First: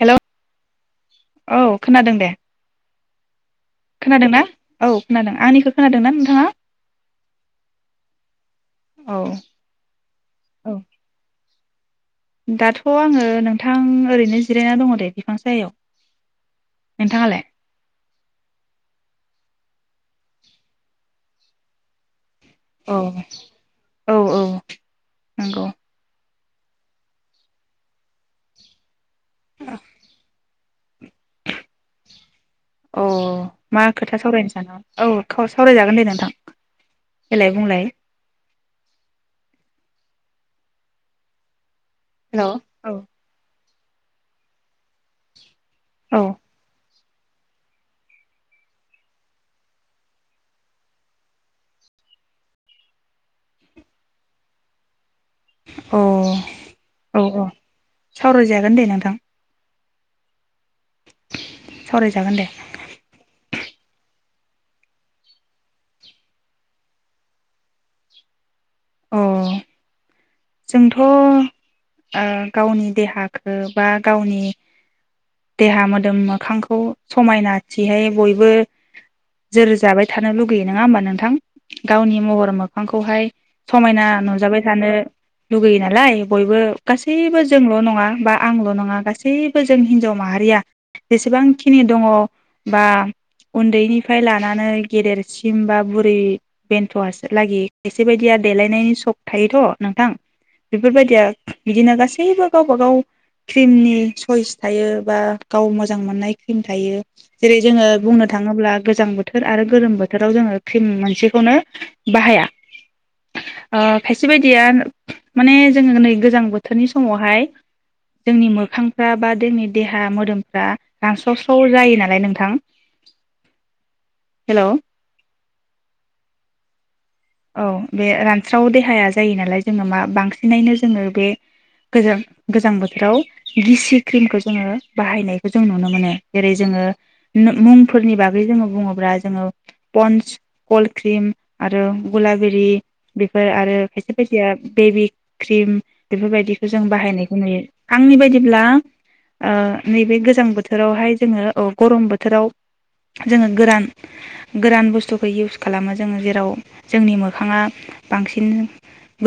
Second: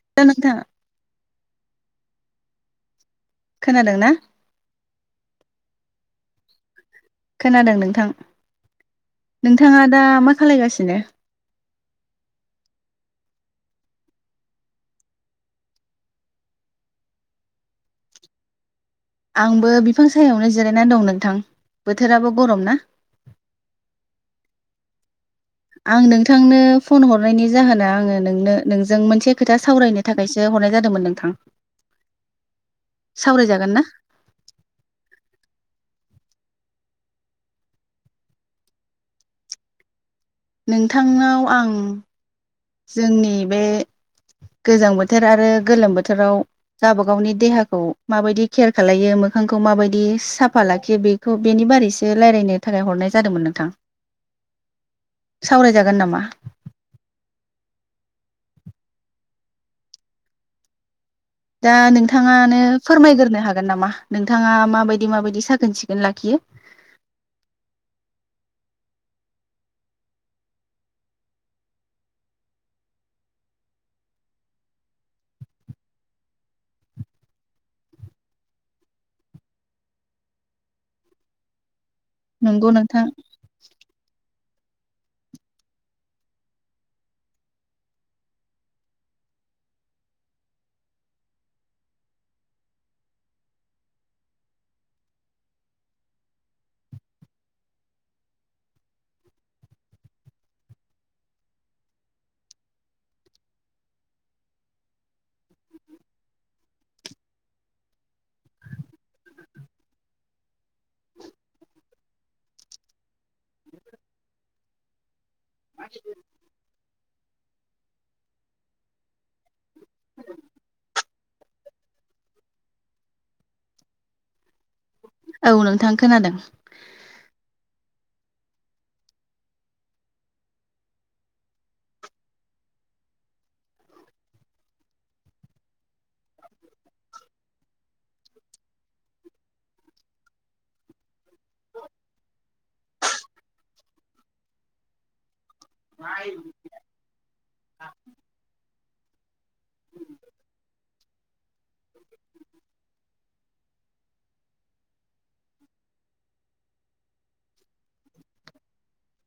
Hello औ खोनादों दे। खोनादों ना खोनादोंना औ खोनादों आंनिखौ खोनादोंना नोंथाङा। खोनादों नोंथां औ नोंथाङा दा मा खालायगासिनो। दाथ' आङो नोंथां ओरैनो जिरायना दङ दे बिफां साहायाव नोंथाङालाय। आंबो बिफां सायावनो जिरायनानै दं नोंथां बोथोराबो। गरम ना अ औ औ। नंगौ आं नों नोंथांनो फन हरनायनि जाहोना आङो नोंनो नों जों मोनसे खोथा सावरायनो थाखायसो हरनाय जादोंमोन [unintelligible] औ सावरायजागोन ना मा खोथा सावरायनो साना औ सावरायजागोन दे नोंथां। देलाय बुंलाय। नोंथांनाव आं। हेलौ औ जोंनि बे। गोजां बोथोर आरो। गोलोम औ बोथोराव गा बा गावनि देहाखौ माबायदि केयार खालायो मोखांखौ माबायदि साफा लाखियो बेखौ बेनि बारैसो रायलायनो थाखाय हरनाय जादोंमोन नोंथां? सावरायजागोन अ नामा औ औ सावरायजागोन दे नोंथां दा सावरायजागोन दे नोंथाङानो फोरमायग्रोनो हा गोन नामा नोंथाङा मााबायदि माबायदि साखोन सिखोन लाखियो। अ जोंथ' ओ गावनि देहाखो बा गावनि देहा मोदोम मोखांखौ समायनाथिहाय बयबो जोर जाबाय थानो लुगैयो नङा होमबा नोंथां? गावनि महर नंगौ नोंथां मोखांखौहाय समायना नुजाबाय थानो लुुगैयो नालाय बयबो गासैबो जोंल' नङा बा आंल' नङा गासैबो जों हिनजाव माहारिया जेसेबांखिनि दङ बा उन्दैनिफ्राय लानानै गेदेरसिम बा बुरै बेन्थ' लागि एसेबायदिया देलायनायनि सक थायोथ' नोंथां बेफोरबायदिया बिदिनो गासैबो गावबा गाव क्रिमनि सइस थायो। बा गाव मोजां मोननाय क्रिम थायो जेरै जोङो बुंनो थाङोब्ला गोजां बोथोर आरो गोलोम बोथोराव जोङो क्रिम मोनसेखौनो बाहाया ओ खायसे बायदिया माने जोङो नै गोजां बोथोरनि समावहाय जोंनि मोखांफ्रा बा जोंनि देहा मोदोमफ्रा रानस्रावस्राव जायो नालाय नोंथां हेल' औ नोंथां खोनादों औ बे रानस्राव देहाया जायो नालाय जोङो मा बांसिनैनो जोङो बे गोजां गोजां बोथोराव गिसि क्रिमखौ जोङो बाहायनायखौ जों नुनो मोनो जेरै जोङो मुंफोरनि बागै जोङो बुङोब्ला जोङो पन्स कल्ड क्रिम आरो गलाबेरि बेफोर आरो खायसे बायदिया बेबि क्रिम बेफोरबायदिखौ जों बाहायनायखौ नुयो आंनि बायदिब्ला ओ नैबे गोजां बोथोरावहाय जोङो अ गरम बोथोराव जोङो गोरान गोरान बुस्थुखौ इउस खालामो जोङो जेराव जोंनि मोखाङा बांसिन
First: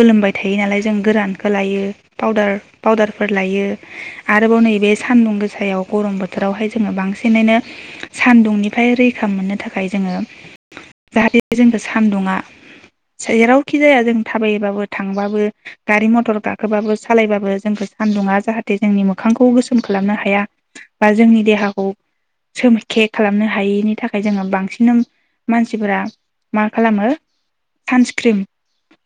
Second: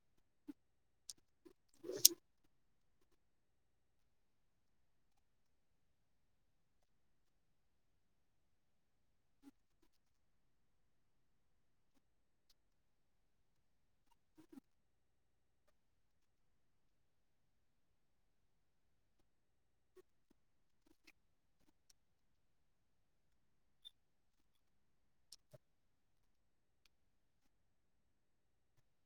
गोलोमबाय थायो नालाय जों गोरानखौ लायो पाउदार पाउदारफोर लायो आरोबाव नैबे सान्दुं गोसायाव गरम बोथोरावहाय जोङो बांसिनैनो सान्दुंनिफ्राय रैखा मोननो थाखाय जोङो जाहाथे जोंखौ सानदुङा जेरावखि जाया जों थाबायबाबो थांबाबो गारि मथर गाखोबाबो सालायबाबो जोंखौ सान्दुंङा जाहाथे जोंनि मोखांखौ गोसोम खालामनो हाया बा जोंनि देहाखौ सोमखे खालामनो हायैनि थाखाय जोङो बांसिन मानसिफोरा मा खालामो। सानस्क्रिम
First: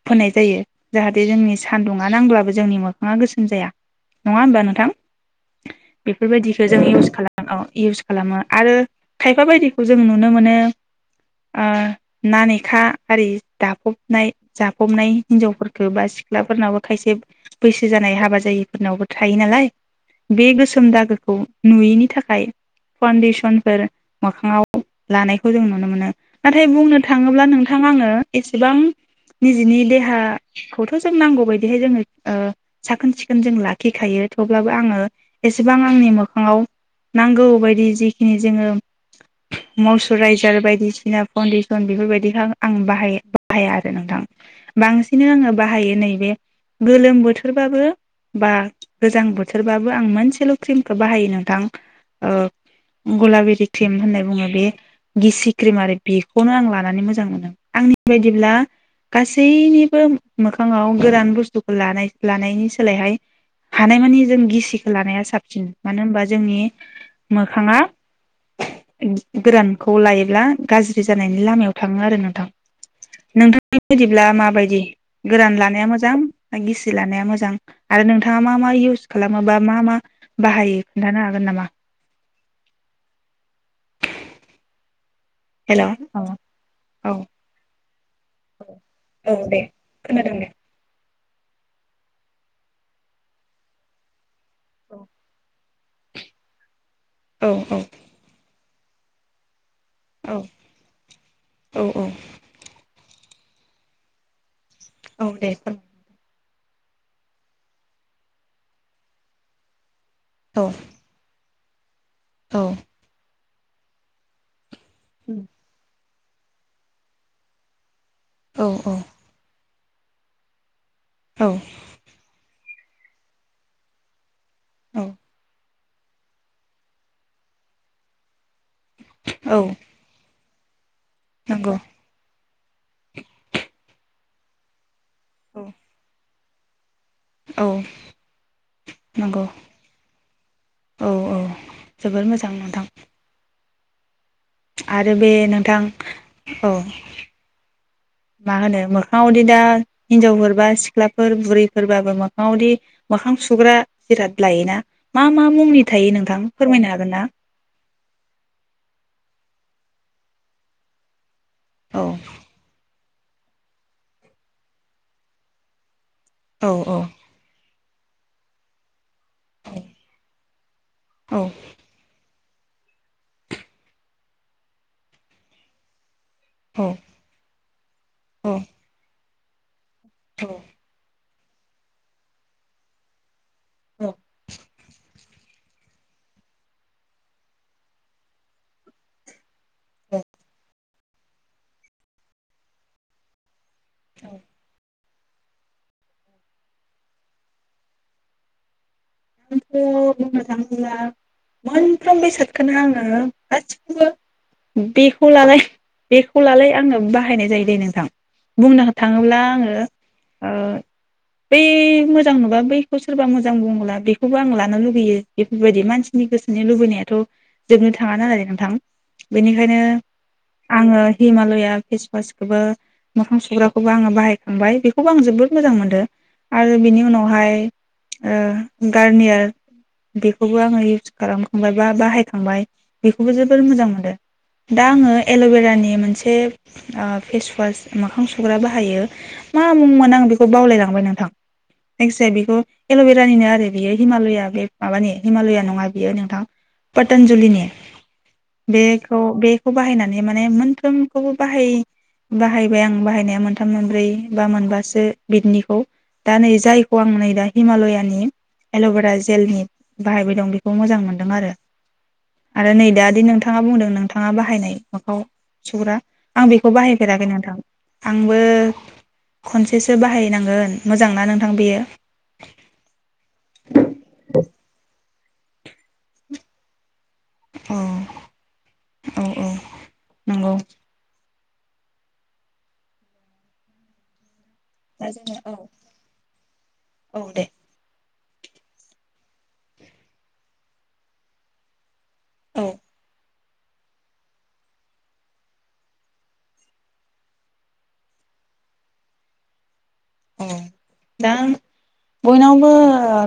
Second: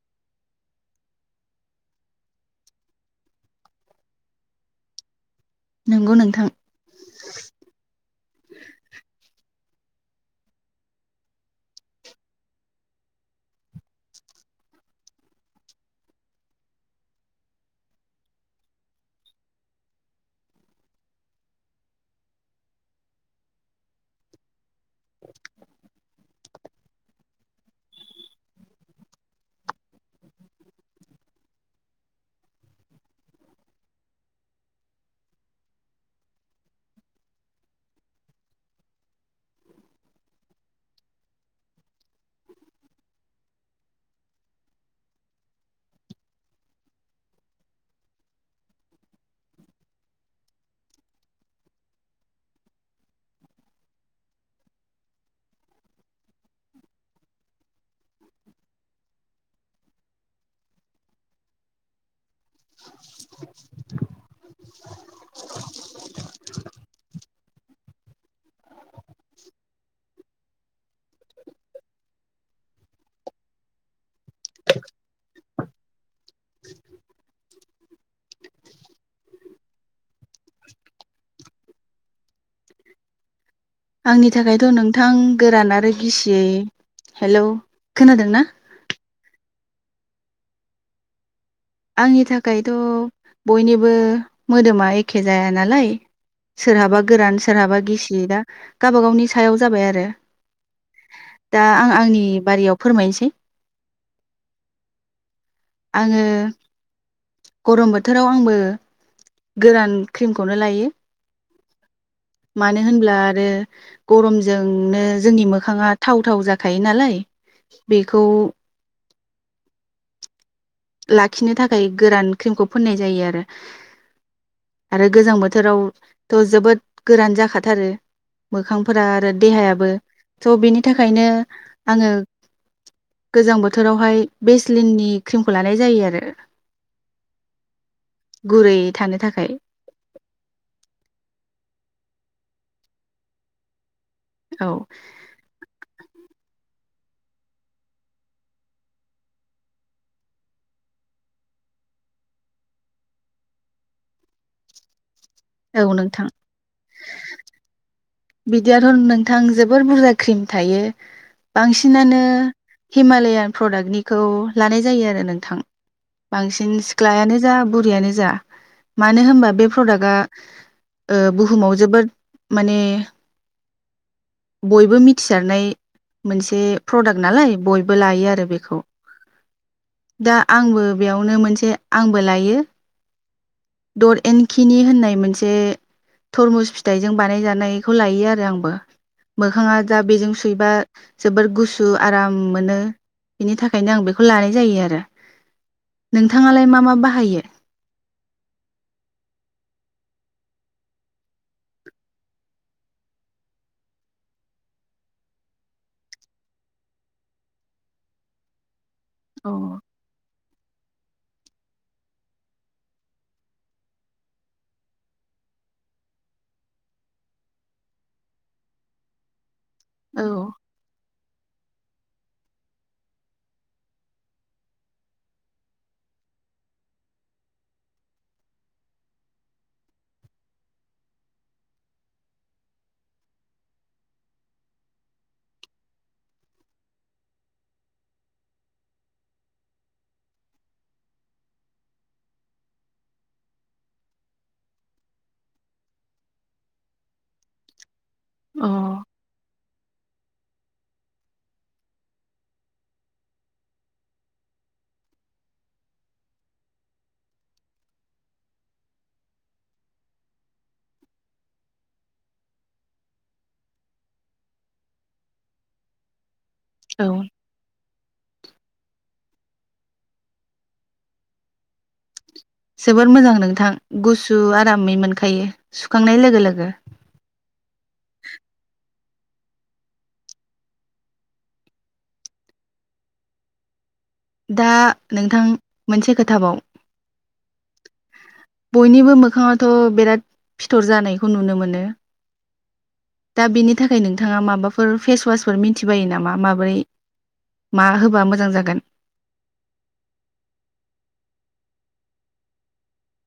फोननाय जायो जाहाथे जोंनि सानदुङा नांब्लाबो जोंनि मोखाङा गोसोम जाया नङा होमबा नोंथां। नंगौ नोंथां बेफोरबायदिखौ जों इउस खालाम औ इउस खालामो आरो खायफा बायदि खौ जों नुनो मोनो ओ नानेखा हारि दाफबनाय जाफबनाय हिनजावफोरखौ बा सिख्लाफोरनावबो खायसे बैसो जानाय हाबा जायिफोरनावबो थायो नालाय बे गोसोम दागोखौ नुयैनि थाखाय फाउन्डेसनफोर मोखाङाव लानायखौ जों नुनो मोनो नाथाय बुंनो थाङोब्ला नों थां आङो एसेबां निजेनि देहाखौथ' जों नांगौ बदिहाय जोङो ओ साखोन सिखोन जों लाखिखायो थेवब्लाबो आङो एसेबां आंनि मोखाङाव नांगौ बायदि जिखिनि जोङो मयसुराइजार बायदिसिना फाउन्डेसन बेफोरबायदिखौ आं बाहाय बाहाया आरो नोंथां बांसिनै आङो बाहायो नैबे गोलोम बोथोरबाबो बा गोजां बोथोरबाबो आं मोनसेल' क्रिमखौ बाहायो नोंथां ओ गलाबेरि क्रिम होननाय बुङो बे गिसि क्रिम आरो बेखौनो आं लानानै मोजां मोनो। आंनि बायदिब्ला गासैनिबो मोखाङाव गोरान बुस्थुखौ लानाय लानायनि सोलायहाय हानायमानि जों गिसिखौ लानाया साबसिन मानो होनबा जोंनि मोखाङा गोरानखौ लायोब्ला गाज्रि जानायनि लामायाव थाङो आरो नोंथां। नोंथांनि बायदिब्ला माबायदि गोरान लानाया मोजां ना गिसि लानाया मोजां आरो नोंथाङा मा मा इउस खालामो बा मा मा बाहायो खोन्थानो हागोन नामा? आंनि थाखायथ' नोंथां गोरान हेल' औ आरो गिसियै, औ हेलौ खोनादोंना? औ दे खोनादों दे आंनि थाखायथ' बयनिबो मोदोमा औ एखे जाया नालाय। सोरनाबा गोरान औ सोरहाबा गिसियो दा गाबा गावनि सायाव जाबाय आरो औ दा औ आं औ आंनि बारियाव फोरमायनोसै। [inaudible] औ दे फोर आङो। गरम बोथोराव आंबो। गोरान क्रिमखौनो औ लायो औ मानो होनब्ला आरो। गरमजों नो जोंनि मोखाङा थाव थाव जाखायो नालाय। बेखौ औ लाखिनो थाखाय गोरान क्रिमखौ फोननाय जायो आरो। आरो औ गोजां बोथोराव। त जोबोद। गोरान जाखाथारो। मोखांफोरा आरो औ देहायाबो। थबिनि थाखायनो नंगौ आङो गोजां बोथोरावहाय बेस्लिननि ख्रिमखौ औ लानाय जायो आरो। औ गुरै थानो नंगौ थाखाय। औ औ जोबोर मोजां नोंथां। औ आरो बे नोंथां औ मा होनो मोखाङावदि दा हिनजावफोरबा सिख्लाफोर बुरैफोरबाबो मोखाङावदि मोखां सुग्रा जिराद लायो ना मा मा मुंनि थायो नोंथां फोरमायनो हागोन ना। बिदियाथ' नोंथां जोबोर बुरजा ख्रिम थायो। औ बांसिनानो हिमालयान प्रडाक्टनिखौ लानाय जायो आरो नोंथां। औ बांसिन औ सिख्लायानो जा बुरियानो जा। मानो होमबा बे प्रडाक्टआ ओ औ बुहुमाव जोबोरद माने बयबो मिथिसारनाय। मोनसे औ प्रडाक्ट नालाय बयबो लायो आरो औ बेखौ। दा आंबो बेयावनो मोन जे आंबो लायो। औ डर एनखिनि होनना बे मोनसे तरमुस फिथाइजों बानाय जानायखौ लायो आरो आंबो मोखाङा दा बेजों सुयोबा जोबोर गुसु आराम मोनो बिनि थाख थाखायनो आं बेखौ लानाय जायो आरो नोंथाङालाय मा मा बाहायो। आंथ' बुंनो थाङोब्ला मोनफ्रोम बेसादखोनो आङो गासिखौबो बेखौलाय बेखौ लालाय आंनाबो बाहायनाय जायो दे नोंथां बुंनो थाङोब्ला अ आङो ओ। बै मोजां नुबा बैखौ सोरबा मोजां बुंला बेख खौबो आं लानो लुुगैयो बेफोरबायदि मानसिनि गोसोनि लुबैनायाथ' जोबनो थाङा नालाय नोंथां बेनिख ओंखायनो औ आङो। हिमालया फेसवासखौबो मोखां सुग्राखौबो आङो बाहायखांबाय बेखौबो आं जोबोद मोजां मोनदों आरो बिनि उनावहाय ओ। गारनियार बेखौबो आङो इउस खालामखांबाय बा बाहायखांबाय बेखौबो जोबोर मोजां मोनदो दा आङो एल'बेरानि मोनसे ओ फेसवास मोखां सुग्रा बाहायो मा मुंमोन आं बेखौ बावलायलांबाय नोंथां जायखि जाया बेखौ एल'बेरानिनो आरो बेयो हिमालया बे माबानि हिमालया नङा बियो नोंथां बाद। पोतानजुलिनि अ बेखौ बे खौ बाहायनानै माने मोनफ्रोमखौबो बाहाय बाहायबाय आं बाहायनाया मोनथाम मोनब्रै बा मोनबासो बिदनिखौ दा नै जायखौ आं नै दा हिमालयानि। एल'भेरा जेलनि बाहायबाय दं बेखौ मोजां मोनदों आरो आरो नै दा दि नोंथाङा बुंदों नोंथाङा बाहायनाय मोखाङाव सुग्रा। आं बेखौ औ बाहायफेराखै नोंथां आं बो खनसेसो बाहायनांगोन मोजां ना नोंथां बियो। जोबोर मोजां नोंथां गुसु आरामै मोन खायो सुखांनाय लोगो लोगो औ औ औ नंगौ दा जोङो नोंथां औ मोनसे खोथाबाव, औ दे बयनिबो मोखाङाथ' बिराद फिथर जानायखौ नुनो मोनो, औ दा बेनि थाखाय नोंथाङा माबाफोर फेसवासफोर मिथिबायो नामा? माबोरै मा होबा मोजां जागोन। औ दा बयनावबो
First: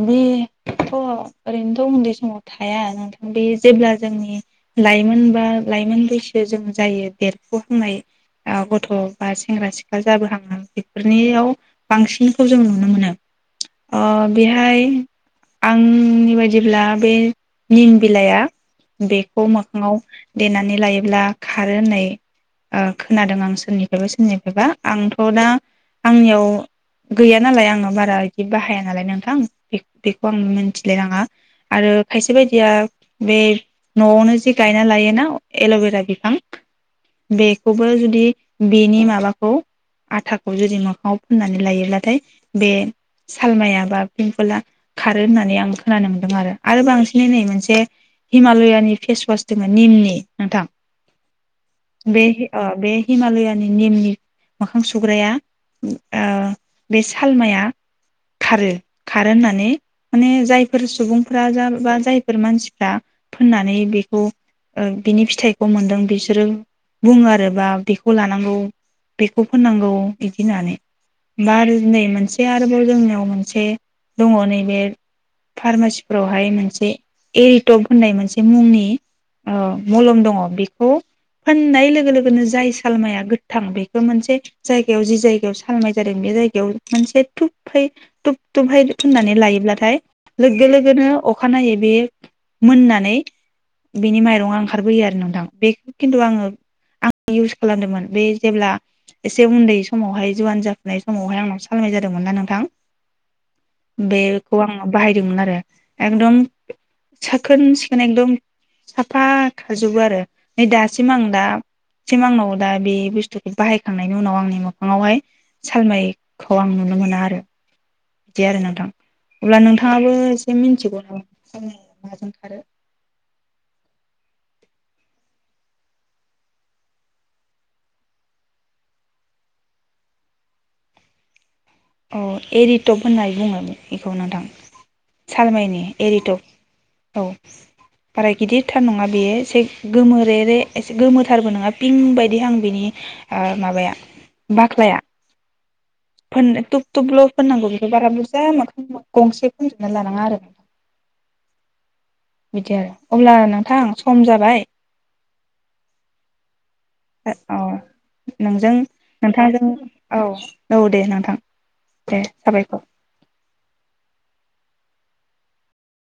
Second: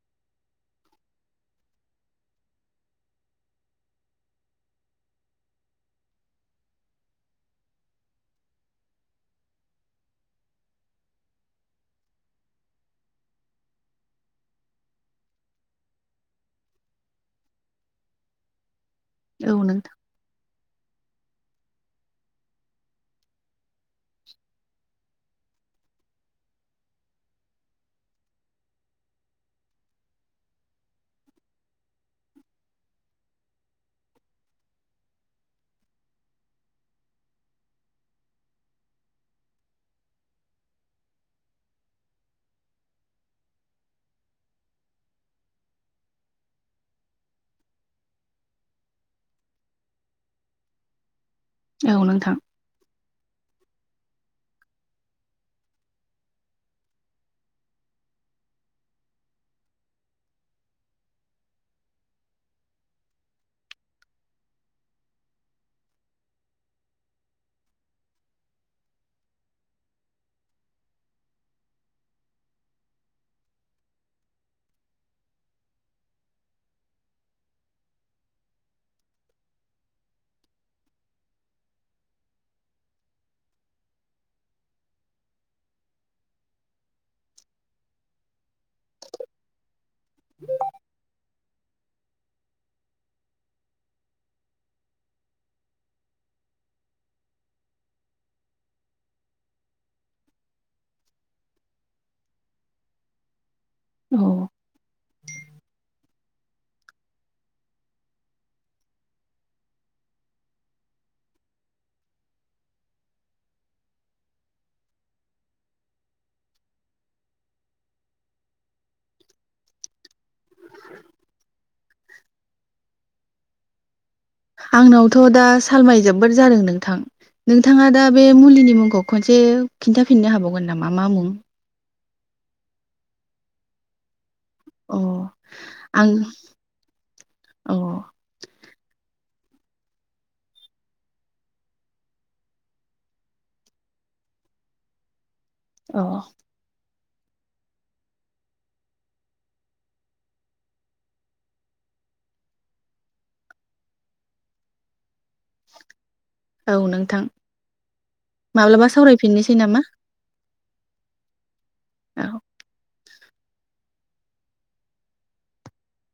बि बेथ' ओरैनोथ' उन्दै समाव थाया नोंथां बे जेब्ला जोंनि लाइमोन बा लाइमोन बैसो जों जायो देरफुहांनाय गथ' बा सेंग्रा सिख्ला जाबोहांनाय बेफोरनियाव, बांसिनखौ जों नुनो मोनो ओ बेहाय आंनि बायदिब्ला बे निम बिलाइया, बेखौ औ नोंथां मोखाङाव देनानै लायोब्ला, खारो होननाय ओ खोनादों आं सोरनि फ्रायबा सोरनिफ्रायबा आं, थ' दा आंनियाव, गैया नालाय आंनाव बारा बिदि बाहाया नालाय नोंथां बे बेखौ आं मिथिलायनाङा आरो खायसे बायदिया बे न'आवनो जि गायना लायोना एलबेरा बिफां बेखौबो जुदि बेनि माबाखौ आथाखौ जुदि मोखाङाव, फुननानै लायोब्लाथाय बे सालमाया बा पिम्पला खारो होननानै आं खोनानो मोनदों आरो आरो बांसिनै नै मोनसे हिमालयानि फेसवास दोङो निमनि नोंथां, औ नोंथां बेहि अ बे हिमालया नि निमनि मोखां सुग्राया, ओ बे सालमाया खारो खारो होननानै माने जायफोर सुबुंफ्रा जा बा जायफोर मानसिफ्रा फोननानै बेखौ ओ बिनि फिथाइखौ मोनदों बिसोरो बुङो आरो बा बेखौ लानांगौ बेखौ फोननांगौ बिदि होननानै बारजिनाय मोनसेया आरोबाव जोंनियाव मोनसे दङ नैबे फार्मासिफोरावहाय मोनसे एरिटप होननाय मोनसे मुंनि ओ मलम दङ बेखौ फोननाय लोगो लोगोनो जाय सालमाया गोथां बेखौ मोनसे जायगायाव जि जायगायाव सालमाय जादों बे जायगायाव मोनसे थुबहै थुब थुबहै फोननानै लायोब्लाथाय लोगगो लोगोनो अखानायै बे मोननानै बिनि माइरङा ओंखारबोयो आरो नोंथां बेखौ खिन्थु आङो आं इउस खालामदोंमोन बे जेब्ला एसे उन्दै समावहाय जुवान जाफुनाय समावहाय आंनाव सालमाय जादोंमोन ना नोंथां। औ बेखौ आङो बाहायदोंमोन आरो। एकदम साखोन सिखोन एकदम साफा खारजोबो आरो नै दासिम आं दा सिम आंनाव दा बे बुस्थुखौ बाहायखांनायनि उनाव आंनि मोखाङावहाय सालमायखौ आं नुनो मोना आरो बिदि आरो नोंथां अब्ला नोंथाङाबो से मिनथिगौ नामा माजों खारो। आंनावथ दा सालमाय जोबोद जादों नोंथां नोंथाङा दा बे मुलिनि मुंखौ खनसे खिन्थाफिननो हाबावगोन नामा मा मुं? अ एरिटप होननाय बुङो बेखौ नोंथां। अ सालमाइनि आं एरिटप औ अ बारा गिदिरथार नङा बेयो। एसे गोमोरे रे एसे गोमोथारबो नङा पिं बायदिहां बिनि ओ माबाया बाख्लाया। अ फोननो थुब थुबल' फोनांगौ बेखौ बारा बुरजा मोखां गंसे फोनजोबनो लानाङा आरो बिदि आरो अब्ला नोंथां सम जाबाय औ नोंथां औ नोंजों माब्लाबा सावरायफिननोसै नोंथांजों नामा औ। औ दे नोंथां। दे औ साबायखर।